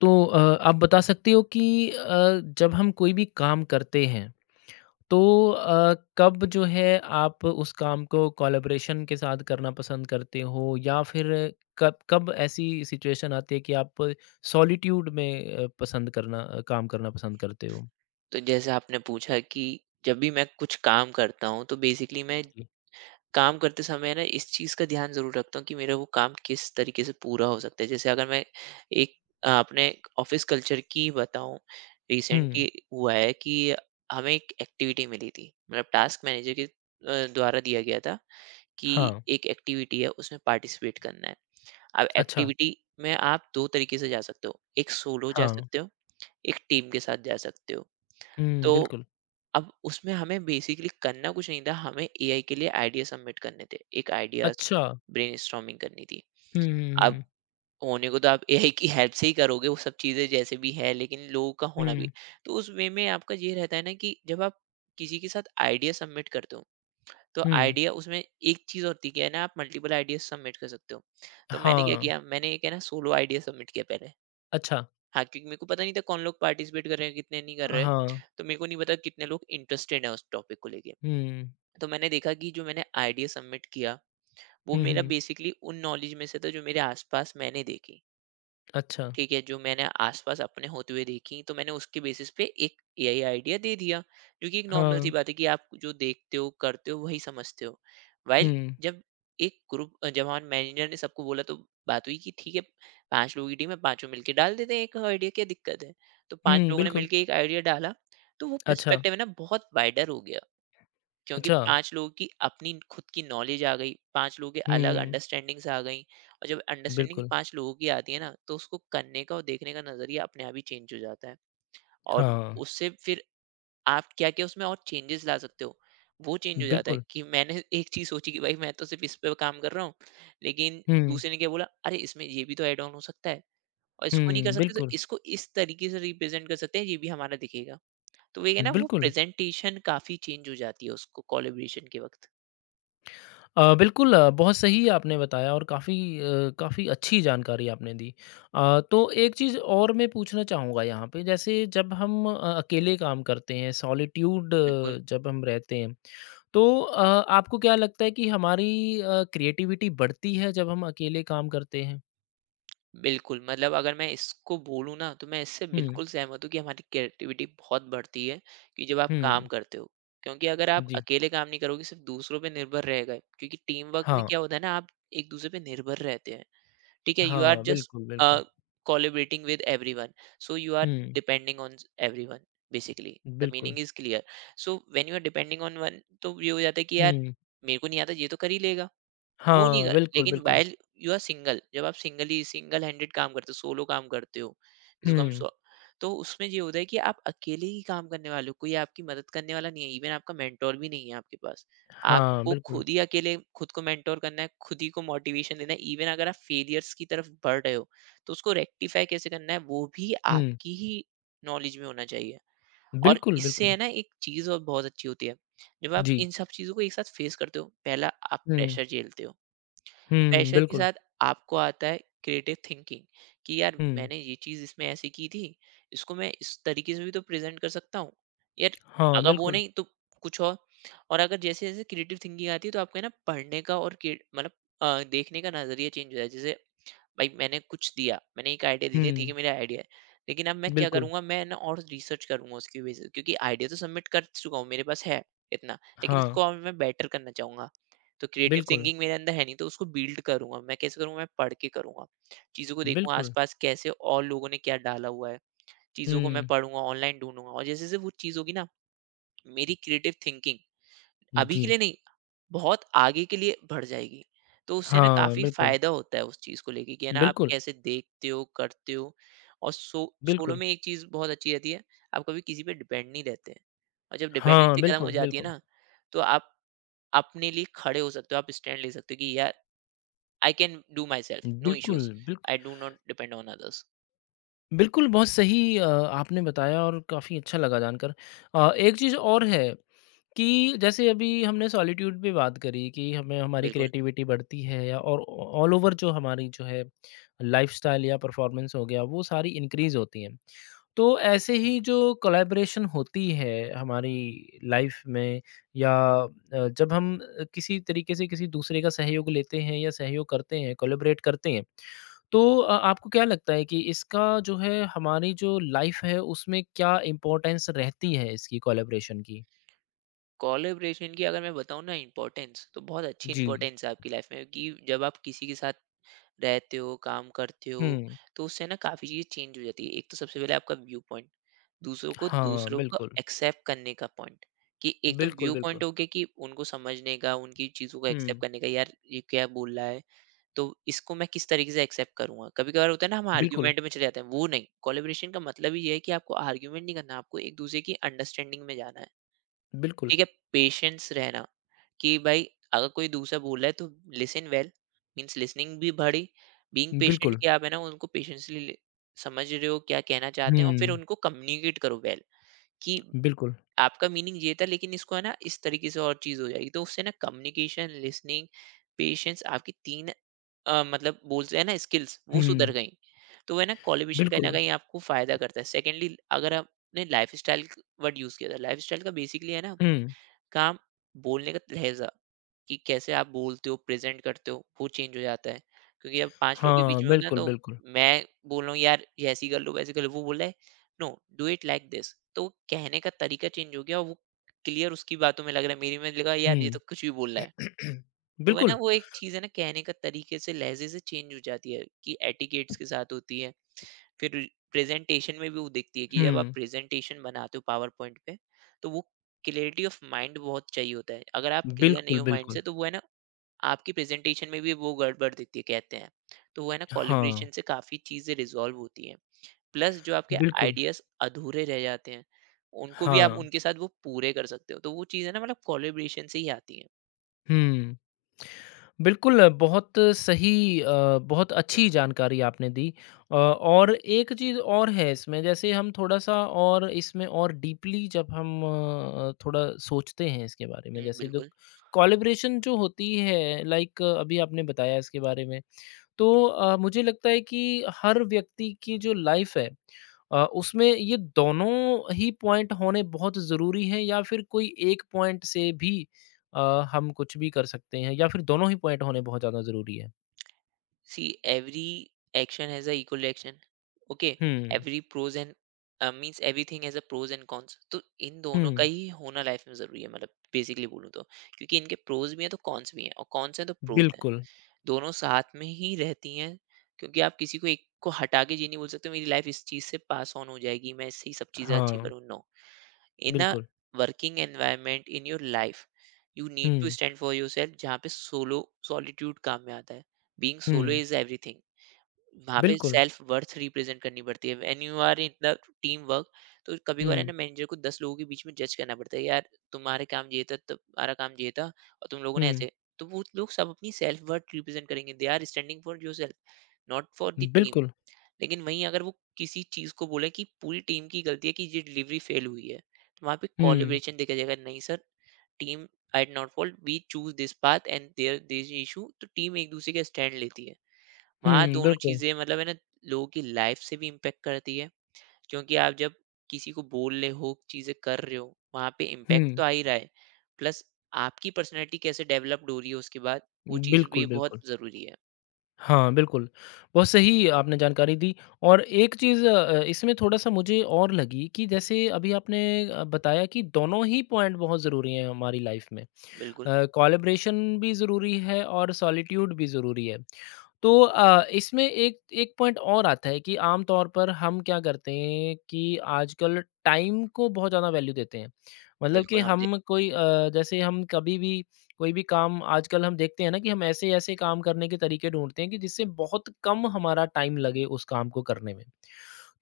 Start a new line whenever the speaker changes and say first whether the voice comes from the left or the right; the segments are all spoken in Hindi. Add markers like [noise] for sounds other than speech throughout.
left: तो आप बता सकते हो कि जब हम कोई भी काम करते हैं तो कब जो है आप उस काम को कोलैबोरेशन के साथ करना पसंद करते हो या फिर कब कब ऐसी सिचुएशन आती है कि आप सॉलिट्यूड में काम करना पसंद करते हो?
right: तो जैसे आपने पूछा कि जब भी मैं कुछ काम करता हूँ तो बेसिकली मैं
left: जी।
right: काम करते समय ना इस चीज़ का ध्यान ज़रूर रखता हूँ कि मेरा वो काम किस तरीके से पूरा हो सकता है। जैसे अगर मैं एक अपने ऑफिस कल्चर की बताऊँ,
left: हुँ,
right: रिसेंटली हुआ है कि हमें एक एक्टिविटी मिली थी। मतलब टास्क मैनेजर के द्वारा दिया गया था कि
left: हाँ,
right: एक एक्टिविटी है, उसमें पार्टिसिपेट करना है। अब
left: अच्छा,
right: एक्टिविटी में आप दो तरीके से जा सकते हो, एक सोलो जा
left: हाँ,
right: सकते हो, एक टीम के साथ जा सकते हो।
left: हुँ,
right: तो
left: बिल्कुल,
right: अब उसमें हमें बेसिकली करना कुछ नहीं था, हमें एआई के लिए आइडिया सबमिट करने थे। एक आइडियाज़
left: अच्छा,
right: ब्रेनस्टॉर्मिंग करनी थी।
left: हुँ, हुँ,
right: अब
left: हुँ,
right: होने को तो आप एआई की हेल्प से ही करोगे वो सब चीज़ें जैसे भी है, लेकिन लोगों का होना भी।
left: हुँ,
right: तो उस वे में आपका ये रहता है ना कि जब आप किसी के साथ आइडिया सबमिट करते हो, तो
left: हुँ,
right: आइडिया उसमें एक चीज़ होती है क्या है ना, आप मल्टीपल आइडियाज़ सबमिट कर सकते हो। तो मैंने क्या
left: हाँ,
right: किया, मैंने एक है ना सोलो आइडिया सबमिट किया पहले।
left: अच्छा,
right: हाँ, क्योंकि मेरे को पता नहीं था कौन लोग पार्टिसिपेट कर रहे हैं, कितने नहीं कर रहे हैं।
left: हाँ,
right: तो मेरे को नहीं पता कितने लोग इंटरेस्टेड हैं उस टॉपिक को लेके।
left: हुँ,
right: तो मैंने देखा कि जो मैंने आइडिया सबमिट किया, वो
left: हुँ,
right: मेरा
left: हुँ,
right: बेसिकली उन नॉलेज में से था जो मेरे आसपास मैंने देखी।
left: अच्छा,
right: ठीक है, जो मैंने आसपास अपने होते हुए देखी, तो मैंने उसके बेसिस पे एक एआई आइडिया दे दिया, जो कि एक नॉर्मल सी
left: हाँ।
right: बात है कि आप जो देखते हो करते हो वही समझते हो। वाइल
left: हुँ।
right: जब एक ग्रुप जब हमारे मैनेजर ने सबको बोला, तो बात हुई कि ठीक है, 5 लोगों की टीम है, पांचों मिलके डाल देते हैं एक आइडिया, क्या दिक्कत है। तो पांच
left: हुँ,
right: लोगों ने
left: बिल्कुल।
right: मिलके एक आइडिया डाला। तो वो
left: अच्छा,
right: पर्सपेक्टिव है ना बहुत वाइडर हो गया, क्योंकि
left: अच्छा।
right: 5 लोगों की अपनी खुद की नॉलेज आ गई, 5 लोगों की अलग
left: हुँ,
right: अंडरस्टैंडिंग्स आ गई। और जब अंडरस्टैंडिंग
left: बिल्कुल।
right: 5 लोगों की आती है ना, तो उसको करने का और देखने का नज़रिया अपने आप ही चेंज हो जाता है। और
left: हाँ,
right: उससे फिर आप क्या-क्या उसमें और चेंजेस ला सकते हो, वो चेंज हो जाता है।
left: बिल्कुल।
right: कि मैंने [laughs] एक चीज़ सोची कि भाई मैं तो सिर्फ़ इस पे काम कर रहा हूँ, लेकिन
left: हुँ,
right: दूसरे ने क्या बोला, "अरे! इसमें ये भी तो ऐड ऑन हो सकता है, और इसको नहीं कर
left: हुँ,
right: सकते तो
left: बिल्कुल,
right: इसको इस तरीके से रिप्रेज़ेंट कर सकते हैं, ये भी हमारा दिखेगा।" तो वही है ना, वो
left: बिल्कुल।
right: प्रेज़ेंटेशन काफ़ी चेंज हो जाती है उसको कोलैबोरेशन के वक़्त।
left: बिल्कुल बहुत सही आपने बताया और काफ़ी काफ़ी अच्छी जानकारी आपने दी। तो एक चीज़ और मैं पूछना चाहूँगा यहाँ पे जैसे जब हम अकेले काम करते हैं, सॉलिट्यूड
right: बिल्कुल,
left: जब हम रहते हैं, तो आपको क्या लगता है कि हमारी क्रिएटिविटी बढ़ती है जब हम अकेले काम करते हैं?
right: बिल्कुल। मतलब अगर मैं इसको बोलूँ ना, तो मैं इससे
left: हुँ,
right: बिल्कुल सहमत हूँ कि हमारी क्रिएटिविटी बहुत बढ़ती है कि जब आप काम
left: हुँ।
right: करते हो। क्योंकि अगर आप
left: जी,
right: अकेले काम नहीं करोगे, सिर्फ़ दूसरों पे निर्भर रह गए, क्योंकि टीम वर्क में
left: हाँ।
right: क्या होता है ना, आप एक-दूसरे पे निर्भर रहते हैं। ठीक है? यू आर
left: हाँ,
right: जस्ट
left: बिल्कुल,
right: अ,
left: बिल्कुल।
right: Collaborating with everyone. So you are
left: hmm,
right: depending on everyone basically. The
left: बिल्कुल।
right: Meaning is clear. So when you are depending on one, तो ये हो जाता है कि यार
left: हुँ,
right: मेरे को नहीं आता, ये तो कर ही लेगा। वो नहीं
left: हाँ,
right: कर,
left: बिल्कुल,
right: लेकिन
left: बिल्कुल।
right: वाइल यू आर सिंगल, जब आप सिंगली सिंगल हैंडेड काम करते हो, सोलो काम करते हो, जिसको हम
left: हुँ,
right: सो, तो उसमें ये होता है कि आप अकेले ही काम करने वाले हो, कोई आपकी मदद करने वाला नहीं है, इवन आपका मेंटोर भी नहीं है आपके पास।
left: हाँ,
right: आपको
left: बिल्कुल।
right: खुद ही अकेले खुद को मेंटोर करना है, खुद ही को मोटिवेशन देना है। इवन अगर आप फेलियर्स की तरफ बढ़ रहे हो, तो उसको रेक्टिफाई कैसे करना है वो भी
left: हुँ,
right: आपकी ही नॉलेज में होना चाहिए। और
left: बिल्कुल,
right: इससे है
left: बिल्कुल।
right: ना एक चीज और बहुत अच्छी होती है, जब आप
left: जी।
right: इन सब चीजों को एक साथ फेस करते हो, पहला आप
left: हुँ,
right: प्रेशर झेलते हो।
left: हुँ,
right: प्रेशर के
left: बिल्कुल।
right: साथ आपको आता है क्रिएटिव थिंकिंग, कि यार
left: हुँ,
right: मैंने ये चीज इसमें ऐसी की थी, इसको मैं इस तरीके से भी तो प्रेजेंट कर सकता हूँ, यार
left: हाँ,
right: अगर वो
left: बिल्कुल।
right: नहीं तो कुछ और। और अगर, जैसे जैसे क्रिएटिव थिंकिंग आती है, तो आपका है ना पढ़ने का और मतलब देखने का नजरिया चेंज हो जाता है। जैसे भाई मैंने कुछ दिया, मैंने एक आइडिया दे दिया, ठीक
left: हुँ,
right: है मेरा आइडिया है, लेकिन अब मैं क्या
left: बिल्कुल।
right: करूंगा, मैं ना और रिसर्च करूंगा उसकी वजह से, क्योंकि आइडिया तो सबमिट कर चुका हूँ, मेरे पास है इतना, लेकिन
left: हाँ,
right: इसको और मैं बेटर करना चाहूंगा। तो क्रिएटिव
left: बिल्कुल,
right: थिंकिंग मेरे अंदर है नहीं, तो उसको बिल्ड करूंगा। मैं कैसे करूंगा? मैं पढ़ के करूंगा, चीज़ों को देखूंगा
left: बिल्कुल।
right: आसपास कैसे और लोगों ने क्या डाला हुआ है, चीज़ों को मैं
left: हुँ,
right: पढ़ूंगा ऑनलाइन, ढूंढूंगा। और जैसे जैसे वो चीज़ होगी ना, मेरी क्रिएटिव थिंकिंग अभी के
left: जी।
right: लिए नहीं, बहुत आगे के लिए बढ़ जाएगी। तो उससे ना
left: हाँ,
right: काफ़ी
left: बिल्कुल,
right: फ़ायदा होता है उस चीज़ को लेके कि है ना आप
left: बिल्कुल,
right: कैसे देखते हो, करते हो। और सो सोलो
left: बिल्कुल।
right: में एक चीज़ बहुत अच्छी रहती है, आप कभी किसी पे डिपेंड नहीं रहते हैं। और जब
left: हाँ,
right: डिपेंडेंसी खत्म हो
left: बिल्कुल,
right: जाती है
left: बिल्कुल।
right: ना, तो आप अपने लिए खड़े हो सकते हो, आप स्टैंड ले सकते हो कि यार I can do myself, no
left: बिल्कुल,
right: इश्यूज़,
left: बिल्क
right: I do not depend on others.
left: बिल्कुल, बहुत सही आपने बताया और काफ़ी अच्छा लगा जानकर। एक चीज़ और है कि जैसे अभी हमने सॉलिट्यूड पे बात करी कि हमें हमारी
right: बिल्कुल।
left: क्रिएटिविटी बढ़ती है या और ऑल ओवर जो हमारी जो है लाइफ़स्टाइल या परफ़ॉर्मेंस हो गया, वो सारी इंक्रीज़ होती हैं। तो ऐसे ही जो कोलैबोरेशन होती है हमारी लाइफ में या जब हम किसी तरीके से किसी दूसरे का सहयोग लेते हैं या सहयोग करते हैं कोलैबोरेट करते हैं तो आपको क्या लगता है कि इसका जो है हमारी जो लाइफ है उसमें क्या इम्पोर्टेंस रहती है इसकी कोलैबोरेशन की?
right: कोलैबोरेशन की अगर मैं बताऊँ ना इम्पोर्टेंस, तो बहुत अच्छी
left: जी।
right: इम्पोर्टेंस है आपकी लाइफ़ में कि जब आप किसी के साथ रहते हो, काम करते हो,
left: हुँ।
right: तो उससे ना काफ़ी चीज़ें चेंज हो जाती है। एक तो सबसे पहले आपका व्यू पॉइंट, दूसरों को
left: हाँ,
right: दूसरों को
left: बिल्कुल।
right: एक्सेप्ट करने का पॉइंट। कि एक तो
left: बिल्कुल,
right: व्यू पॉइंट
left: बिल्कुल।
right: हो गया कि उनको समझने का, उनकी चीज़ों को एक्सेप्ट
left: हुँ।
right: करने का, यार ये क्या बोल रहा है, तो इसको मैं किस तरीके से एक्सेप्ट करूँगा। कभी-कभार होता है ना हम
left: बिल्कुल,
right: आर्ग्यूमेंट में चले जाते हैं, वो नहीं, कोलैबोरेशन का मतलब ही ये है कि आपको आर्ग्यूमेंट नहीं करना, आपको एक-दूसरे की अंडरस्टैंडिंग में जाना है।
left: बिल्कुल,
right: ठीक है? पेशेंस रहना कि भाई अगर कोई दूसरा बोल रहा है तो लिसन वेल, मीन्स लिसनिंग भी बड़ी, बीइंग पेशेंट
left: बिल्कुल।
right: कि आप है ना उनको पेशेंसली समझ रहे हो क्या कहना चाहते हैं, और फिर
left: हुँ,
right: उनको कम्युनिकेट करो वेल कि
left: बिल्कुल।
right: आपका मीनिंग ये था, लेकिन इसको है ना इस तरीके से और चीज़ हो जाएगी। तो उससे ना कम्युनिकेशन, लिसनिंग, पेशेंस, आपकी तीन मतलब बोलते हैं ना स्किल्स, वो सुधर
left: हुँ,
right: गई। तो वो है ना कॉलिबिशन कहीं ना
left: बिल्कुल।
right: कहीं आपको फायदा करता है। सेकेंडली, अगर आपने लाइफ स्टाइल वर्ड यूज किया था, लाइफ स्टाइल का बेसिकली है ना
left: हुँ।
right: काम, बोलने का लहजा कि कैसे आप बोलते हो, प्रेजेंट करते हो, वो चेंज हो जाता है। क्योंकि अब 5 लोगों के बीच
left: हाँ,
right: में होता है ना,
left: बिल्कुल,
right: तो
left: बिल्कुल।
right: मैं बोल रहा हूँ यार ये ऐसी कर लो, वैसे कर लो, वो बोला है no, do it like this. तो कहने का तरीका चेंज हो गया, और वो क्लियर उसकी बातों में लग रहा है, मेरी में लगा यार ये तो
left: हुँ।
right: कुछ भी बोल रहा है।
left: [clears throat]
right: तो है ना
left: बिल्कुल,
right: वो एक चीज़ है ना, कहने का तरीके से, लहजे से चेंज हो जाती है कि एटिकेट्स के साथ होती है। फिर प्रेजेंटेशन में भी वो दिखती है कि जब आप
left: हुँ,
right: प्रेजेंटेशन बनाते हो पावर पॉइंट पे, तो वो क्लियरिटी ऑफ माइंड बहुत चाहिए होता है। अगर आप क्लियर नहीं
left: बिल्कुल,
right: हो माइंड
left: बिल्कुल।
right: से, तो वो है ना आपकी प्रेजेंटेशन में भी वो गड़बड़ दिखती है, कहते हैं। तो वो है ना
left: हाँ,
right: कोलिब्रेशन से काफ़ी चीज़ें रिजॉल्व होती हैं, प्लस जो आपके
left: बिल्कुल,
right: आइडियाज अधूरे रह जाते हैं, उनको भी आप
left: हाँ,
right: उनके साथ वो पूरे कर सकते हो। तो वो चीज़ है ना, मतलब कोलिब्रेशन से ही आती है।
left: हुँ। बिल्कुल, बहुत सही बहुत अच्छी जानकारी आपने दी और एक चीज़ और है इसमें, जैसे हम थोड़ा-सा और इसमें और डीपली जब हम थोड़ा सोचते हैं इसके बारे में, जैसे जो
right: बिल्कुल।
left: कोलैबोरेशन जो होती है, लाइक अभी आपने बताया इसके बारे में तो मुझे लगता है कि हर व्यक्ति की जो लाइफ है उसमें ये दोनों ही पॉइंट होने बहुत ज़रूरी हैं या फिर कोई एक पॉइंट से भी अ, हम कुछ भी कर सकते हैं या फिर दोनों ही पॉइंट होने बहुत ज़्यादा ज़रूरी है।
right: See every action has a equal reaction. Okay,
left: hmm,
right: every pros and means everything has a pros and cons। तो इन दोनों का
left: हुँ,
right: ही होना लाइफ में जरूरी है, मतलब बेसिकली बोलूँ तो, क्योंकि इनके प्रोज भी हैं तो कॉन्स भी हैं, और कॉन्स हैं तो प्रोज हैं।
left: बिल्कुल।
right: दोनों साथ में ही रहती हैं, क्योंकि आप किसी को, एक को हटा के ये नहीं बोल सकते मेरी लाइफ इस चीज़ से पास ऑन हो जाएगी, मैं इससे ही सब चीज़ें अचीव
left: हाँ,
right: करूँ, नो। इन अ
left: बिल्कुल।
right: Working environment in your life you need to
left: hmm,
right: stand for yourself, जहाँ पे सोलो, सॉलिट्यूड काम में आता है। Being solo
left: hmm,
right: is everything, वहाँ पे
left: बिल्कुल।
right: सेल्फ वर्थ रिप्रेज़ेंट करनी पड़ती है। When you are in the team work, तो कभी-कभार है ना
left: हुँ,
right: मैनेजर को 10 लोगों के बीच में जज करना पड़ता है, "यार तुम्हारे काम ये था, तुम्हारा काम ये था और तुम लोगों ने
left: हुँ,
right: ऐसे"। तो वो लोग सब अपनी सेल्फ वर्थ रिप्रेज़ेंट करेंगे। They are standing for yourself, not for the team.
left: बिल्कुल।
right: लेकिन वहीं अगर वो किसी चीज़ को बोले कि पूरी टीम की गलती है कि ये डिलीवरी फेल हुई है, तो वहाँ पे
left: हुँ,
right: कोलैबोरेशन देखा जाएगा। नहीं sir, team, I am not fault, we choose this path and there this issue तो टीम एक-दूसरे का स्टैंड लेती है। वहाँ
left: हुँ,
right: दोनों
left: बिल्कुल।
right: चीज़ें मतलब है ना, लोगों की लाइफ से भी इम्पैक्ट करती है क्योंकि आप जब किसी को बोल रहे हो चीज़ें कर रहे हो वहाँ पे इम्पैक्ट
left: हुँ,
right: तो आ ही रहा है, प्लस आपकी पर्सनैलिटी कैसे डेवलप्ड हो रही है उसके बाद वो चीज़
left: बिल्कुल,
right: भी बहुत
left: बिल्कुल।
right: ज़रूरी है।
left: हाँ, बिल्कुल। बहुत सही आपने जानकारी दी और एक चीज़ इसमें थोड़ा-सा मुझे और लगी कि जैसे अभी आपने बताया कि दोनों ही पॉइंट बहुत ज़रूरी हैं हमारी लाइफ़ में।
right: बिल्कुल
left: कोलैबोरेशन भी ज़रूरी है और सॉलिट्यूड भी ज़रूरी है। तो इसमें एक एक पॉइंट और आता है कि आम तौर पर हम क्या करते हैं कि आजकल टाइम को बहुत ज़्यादा वैल्यू देते हैं। मतलब कि
right: बिल्कुल हम
left: हम कोई
right: देखते
left: जैसे हम कभी भी कोई भी काम आजकल हम देखते हैं ना कि हम ऐसे-ऐसे काम करने के तरीके ढूँढते हैं कि जिससे बहुत कम हमारा टाइम लगे उस काम को करने में।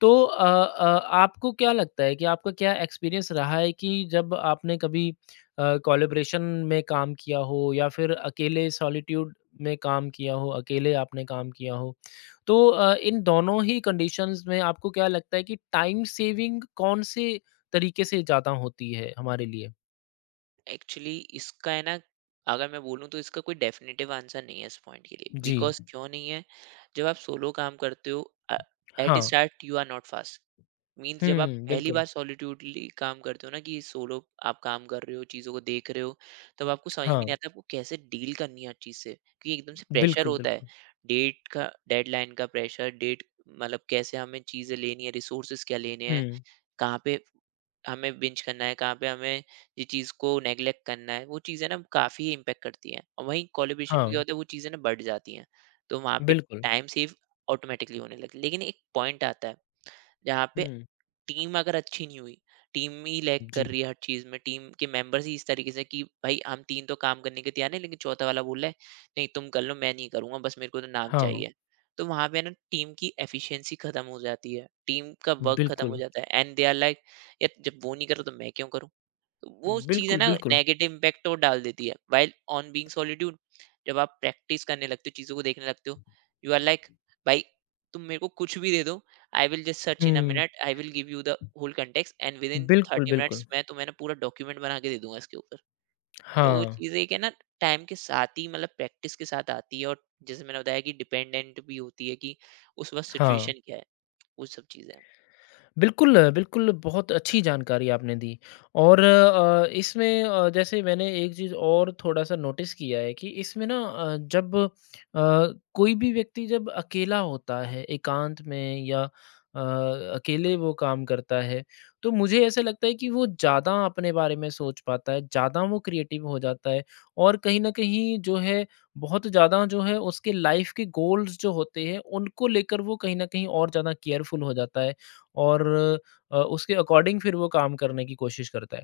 left: तो आपको क्या लगता है कि आपका क्या एक्सपीरियंस रहा है कि जब आपने कभी कोलैबोरेशन में काम किया हो या फिर अकेले सॉलिट्यूड में काम किया हो, अकेले आपने काम किया हो। तो इन दोनों ही कंडीशंस में आपको क्या लगता है कि टाइम सेविंग कौन-से तरीके से ज़्यादा होती है हमारे लिए?
right: हैं। एक्चुअली इसका है ना, अगर मैं बोलूँ तो इसका कोई डेफिनेटिव आंसर नहीं है इस पॉइंट के लिए।
left: जी,
right: बिकॉज क्यों नहीं है, जब आप सोलो काम करते हो
left: हाँ।
right: At start you are not fast. Means जब आप
left: हुँ,
right: पहली
left: बिल्कुल।
right: बार सॉलिट्यूडली काम करते हो ना कि सोलो आप काम कर रहे हो चीज़ों को देख रहे हो, तब आपको समझ में
left: हाँ,
right: नहीं आता आपको कैसे डील करनी है हर चीज़ से क्योंकि एकदम से प्रेशर
left: बिल्कुल,
right: होता है।
left: बिल्कुल।
right: डेट का, डेडलाइन का प्रेशर, डेट, मतलब कैसे हमें चीज़ें लेनी है, रिसोर्सेज क्या लेने हैं,
left: हुँ,
right: कहाँ पे हमें बिंज करना है, कहाँ पे हमें ये चीज़ को नेग्लेक्ट करना है, वो चीज़ें ना काफ़ी इम्पेक्ट करती हैं। और वहीं कोलिब्रेशन में
left: हाँ,
right: क्या होता है, वो चीज़ें ना बढ़ जाती हैं, तो वहाँ पे
left: बिल्कुल।
right: टाइम सेव ऑटोमेटिकली होने लगती है। लेकिन एक पॉइंट आता है जहाँ पे
left: हुँ,
right: टीम अगर अच्छी नहीं हुई, टीम ही लैग कर
left: जी,
right: रही है हर चीज़ में, टीम के मेंबर्स ही इस तरीके से कि भाई हम 3 तो काम करने के तैयार हैं, लेकिन चौथा वाला बोल रहा है, नहीं तुम कर लो मैं नहीं करूँगा, बस मेरे को तो नाम
left: हाँ,
right: चाहिए। तो वहाँ पे है ना टीम की एफिशिएंसी खत्म हो जाती है, टीम का वर्क खत्म हो
left: बिल्कुल।
right: जाता है एंड दे आर लाइक, यार जब वो नहीं कर रहा तो मैं क्यों करूँ? तो वो चीज़ है
left: बिल्कुल,
right: ना
left: बिल्कुल।
right: नेगेटिव इम्पैक्ट तो डाल देती है। वाइल ऑन बीइंग सॉलिट्यूड जब आप प्रैक्टिस करने लगते हो चीज़ों को देखने लगते हो, यू आर लाइक, भाई तुम मेरे को कुछ भी दे दो, I will just search in a
left: hmm,
right: minute, I will give you the whole context and within
left: बिल्कुल,
right: थर्टी
left: बिल्कुल।
right: मिनट्स मैं तुम्हें ना पूरा डॉक्यूमेंट बना के दे दूंगा इसके ऊपर। तो वो
left: हाँ,
right: चीज़ें एक है ना, टाइम के साथ ही मतलब प्रैक्टिस के साथ आती है। और जैसे मैंने बताया कि डिपेंडेंट भी होती है कि उस वक्त
left: हाँ।
right: सिचुएशन क्या है, वो सब चीज़ें।
left: बिल्कुल, बिल्कुल, बहुत अच्छी जानकारी आपने दी और इसमें जैसे मैंने एक चीज़ और थोड़ा-सा नोटिस किया है कि इसमें ना कोई भी व्यक्ति जब अकेला होता है, एकांत में या अकेले वो काम करता है, तो मुझे ऐसा लगता है कि वो ज़्यादा अपने बारे में सोच पाता है, ज़्यादा वो क्रिएटिव हो जाता है और कहीं न कहीं जो है, बहुत ज़्यादा जो है उसके लाइफ़ के गोल्स जो होते हैं, उनको लेकर वो कहीं न कहीं और ज़्यादा केयरफुल हो जाता है। और उसके अकॉर्डिंग फिर वो काम करने की कोशिश करता है।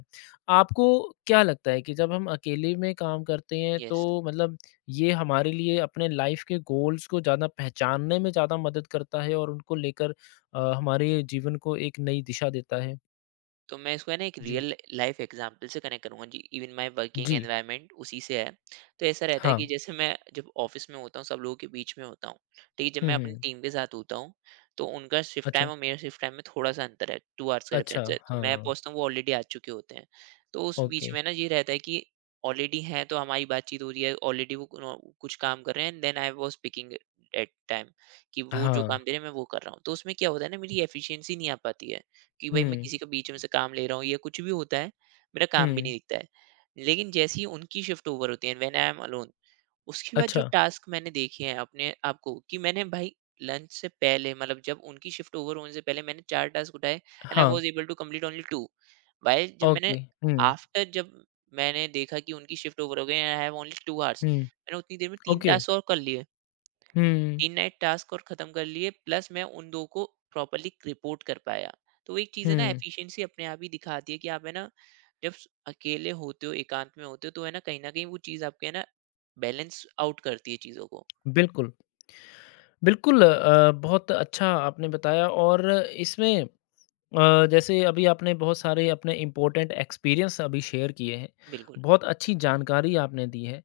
left: आपको क्या लगता है कि जब हम अकेले में काम करते हैं तो
right: यस।
left: मतलब ये हमारे लिए अपने लाइफ के गोल्स को ज़्यादा पहचानने में ज़्यादा मदद करता है और उनको लेकर हमारे जीवन को एक नई दिशा देता है?
right: तो मैं इसको है ना एक
left: जी।
right: रियल लाइफ एग्जांपल से कनेक्ट करूंगा। जी इवन माय वर्किंग
left: जी,
right: एनवायरनमेंट उसी से है। तो ऐसा रहता है कि
left: हाँ।
right: जैसे मैं जब ऑफिस में होता हूँ सब लोगों के बीच में होता हूँ, ठीक है, जब मैं
left: हुँ,
right: अपनी
left: हुँ।
right: टीम के साथ होता हूँ, तो उनका शिफ्ट
left: अच्छा,
right: टाइम और मेरा शिफ्ट टाइम में थोड़ा सा अंतर है, 2 आवर्स का
left: अच्छा,
right: डिफरेंस है। तो
left: हाँ,
right: मैं पहुंचता हूँ वो ऑलरेडी आ चुके होते हैं। तो उस बीच
left: ओके,
right: में ना ये रहता है कि ऑलरेडी हैं तो हमारी बातचीत हो रही है, ऑलरेडी वो कुछ काम कर रहे हैं and then I was picking at time कि वो जो
left: हाँ,
right: काम दे रहे हैं मैं वो कर रहा हूँ। तो उसमें क्या होता है ना मेरी एफिशिएंसी नहीं आ पाती है कि भाई मैं
left: हुँ,
right: किसी के बीच में से काम ले रहा हूँ, या कुछ भी होता है, मेरा काम भी नहीं
left: हुँ,
right: दिखता है। लेकिन जैसे ही उनकी शिफ्ट ओवर होती है, व्हेन आई एम अलोन, उसके बाद जो
left: अच्छा,
right: टास्क मैंने देखे हैं अपने आप को, कि मैंने भाई लंच से पहले मतलब जब उनकी शिफ्ट ओवर होने से पहले मैंने 4 टास्क उठाए एंड आई
left: हाँ,
right: was able to complete only two. भाई जब मैंने,
left: ओके, हुँ,
right: आफ्टर जब मैंने देखा कि उनकी शिफ्ट ओवर हो गई, आई हैव ओनली 2 आवर्स,
left: हुँ,
right: मैंने उतनी देर में तीन
left: ओके,
right: टास्क और कर लिए,
left: हुँ,
right: दिन नाइट टास्क और खत्म कर लिए, प्लस मैं उन 2 को प्रॉपर्ली रिपोर्ट कर पाया। तो एक चीज़ है ना
left: हुँ,
right: एफिशिएंसी अपने आप ही दिखाती है कि आप है ना जब स अकेले होते हो, एकांत में होते हो, तो है ना कहीं न कहीं वो चीज़ आपके है ना बैलेंस आउट करती है चीज़ों को।
left: बिल्कुल। बिल्कुल बहुत अच्छा आपने बताया और इसमें जैसे अभी आपने बहुत सारे अपने इम्पोर्टेंट एक्सपीरियंस अभी शेयर किए हैं।
right: बिल्कुल।
left: बहुत अच्छी जानकारी आपने दी है।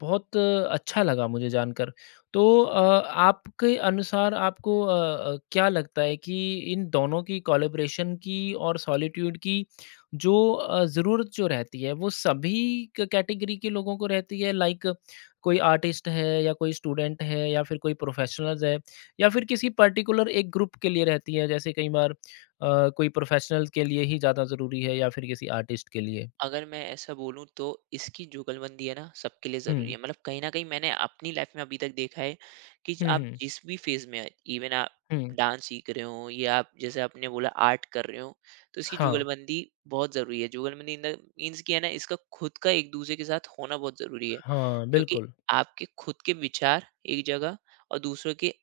left: बहुत अच्छा लगा मुझे जानकर। तो आपके अनुसार आपको क्या लगता है कि इन दोनों की कोलैबोरेशन की और सॉलिट्यूड की जो ज़रूरत जो रहती है वो सभी क कैटेगरी के लोगों को रहती है? लाइक कोई आर्टिस्ट है या कोई स्टूडेंट है या फिर कोई प्रोफ़ेशनल्स है या फिर किसी पर्टिकुलर एक ग्रुप के लिए रहती है? जैसे कई बार कोई प्रोफेशनल के लिए ही ज़्यादा ज़रूरी है या फिर किसी आर्टिस्ट के लिए?
right: अगर मैं ऐसा बोलूँ तो इसकी जुगलबंदी है ना सबके लिए ज़रूरी
left: हुँ।
right: है। मतलब कहीं न कहीं मैंने अपनी लाइफ़ में अभी तक देखा है कि
left: हुँ,
right: आप
left: हुँ,
right: जिस भी फ़ेज़ में हैं, इवन आप
left: हुँ।
right: डांस सीख रहे हो या आप जैसे आपने बोला आर्ट कर रहे हो, तो इसकी
left: हाँ,
right: जुगलबंदी बहुत ज़रूरी है। जुगलबंदी इन द मीन्स कि है ना, इसका खुद का एक-दूसरे के साथ होना बहुत ज़रूरी है।
left: हाँ,
right: क्योंकि
left: बिल्कुल,
right: आपके खुद के विचार एक जगह और दूसरों के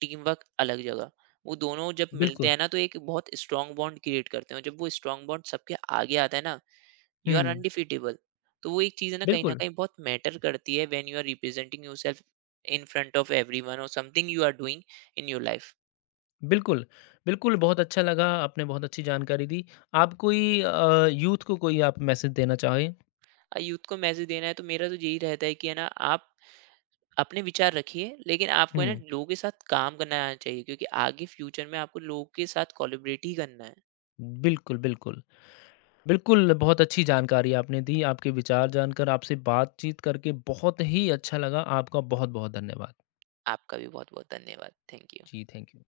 right: टीम वर्क अलग जगह। वो दोनों जब मिलते
left: बिल्कुल।
right: हैं ना तो एक बहुत स्ट्रॉन्ग बॉन्ड क्रिएट करते हैं, और जब वो स्ट्रॉन्ग बॉन्ड सबके आगे आता है ना, यू आर
left: हुँ।
right: अनडिफिटेबल। तो वो एक चीज़ है ना
left: बिल्कुल,
right: कहीं बहुत मैटर करती है, when you are representing yourself in front of everyone और something you are doing in your life.
left: बिल्कुल, बिल्कुल, बहुत अच्छा लगा, आपने बहुत अच्छी जानकारी दी। आप कोई यूथ को कोई आप मैसेज देना चाहें?
right: यूथ को मैसेज देना है तो मेरा तो यही रहता है कि है ना आप अपने विचार रखिए, लेकिन आपको है ना
left: हुँ।
right: लोगों के साथ काम करना आना चाहिए, क्योंकि आगे फ्यूचर में आपको लोगों के साथ कोलिब्रेट ही करना है।
left: बिल्कुल, बिल्कुल। बिल्कुल, बहुत अच्छी जानकारी आपने दी, आपके विचार जानकर, आपसे बातचीत करके बहुत ही अच्छा लगा। आपका बहुत-बहुत धन्यवाद।
right: आपका भी बहुत बहुत धन्यवाद। Thank you.
left: जी, थैंक यू।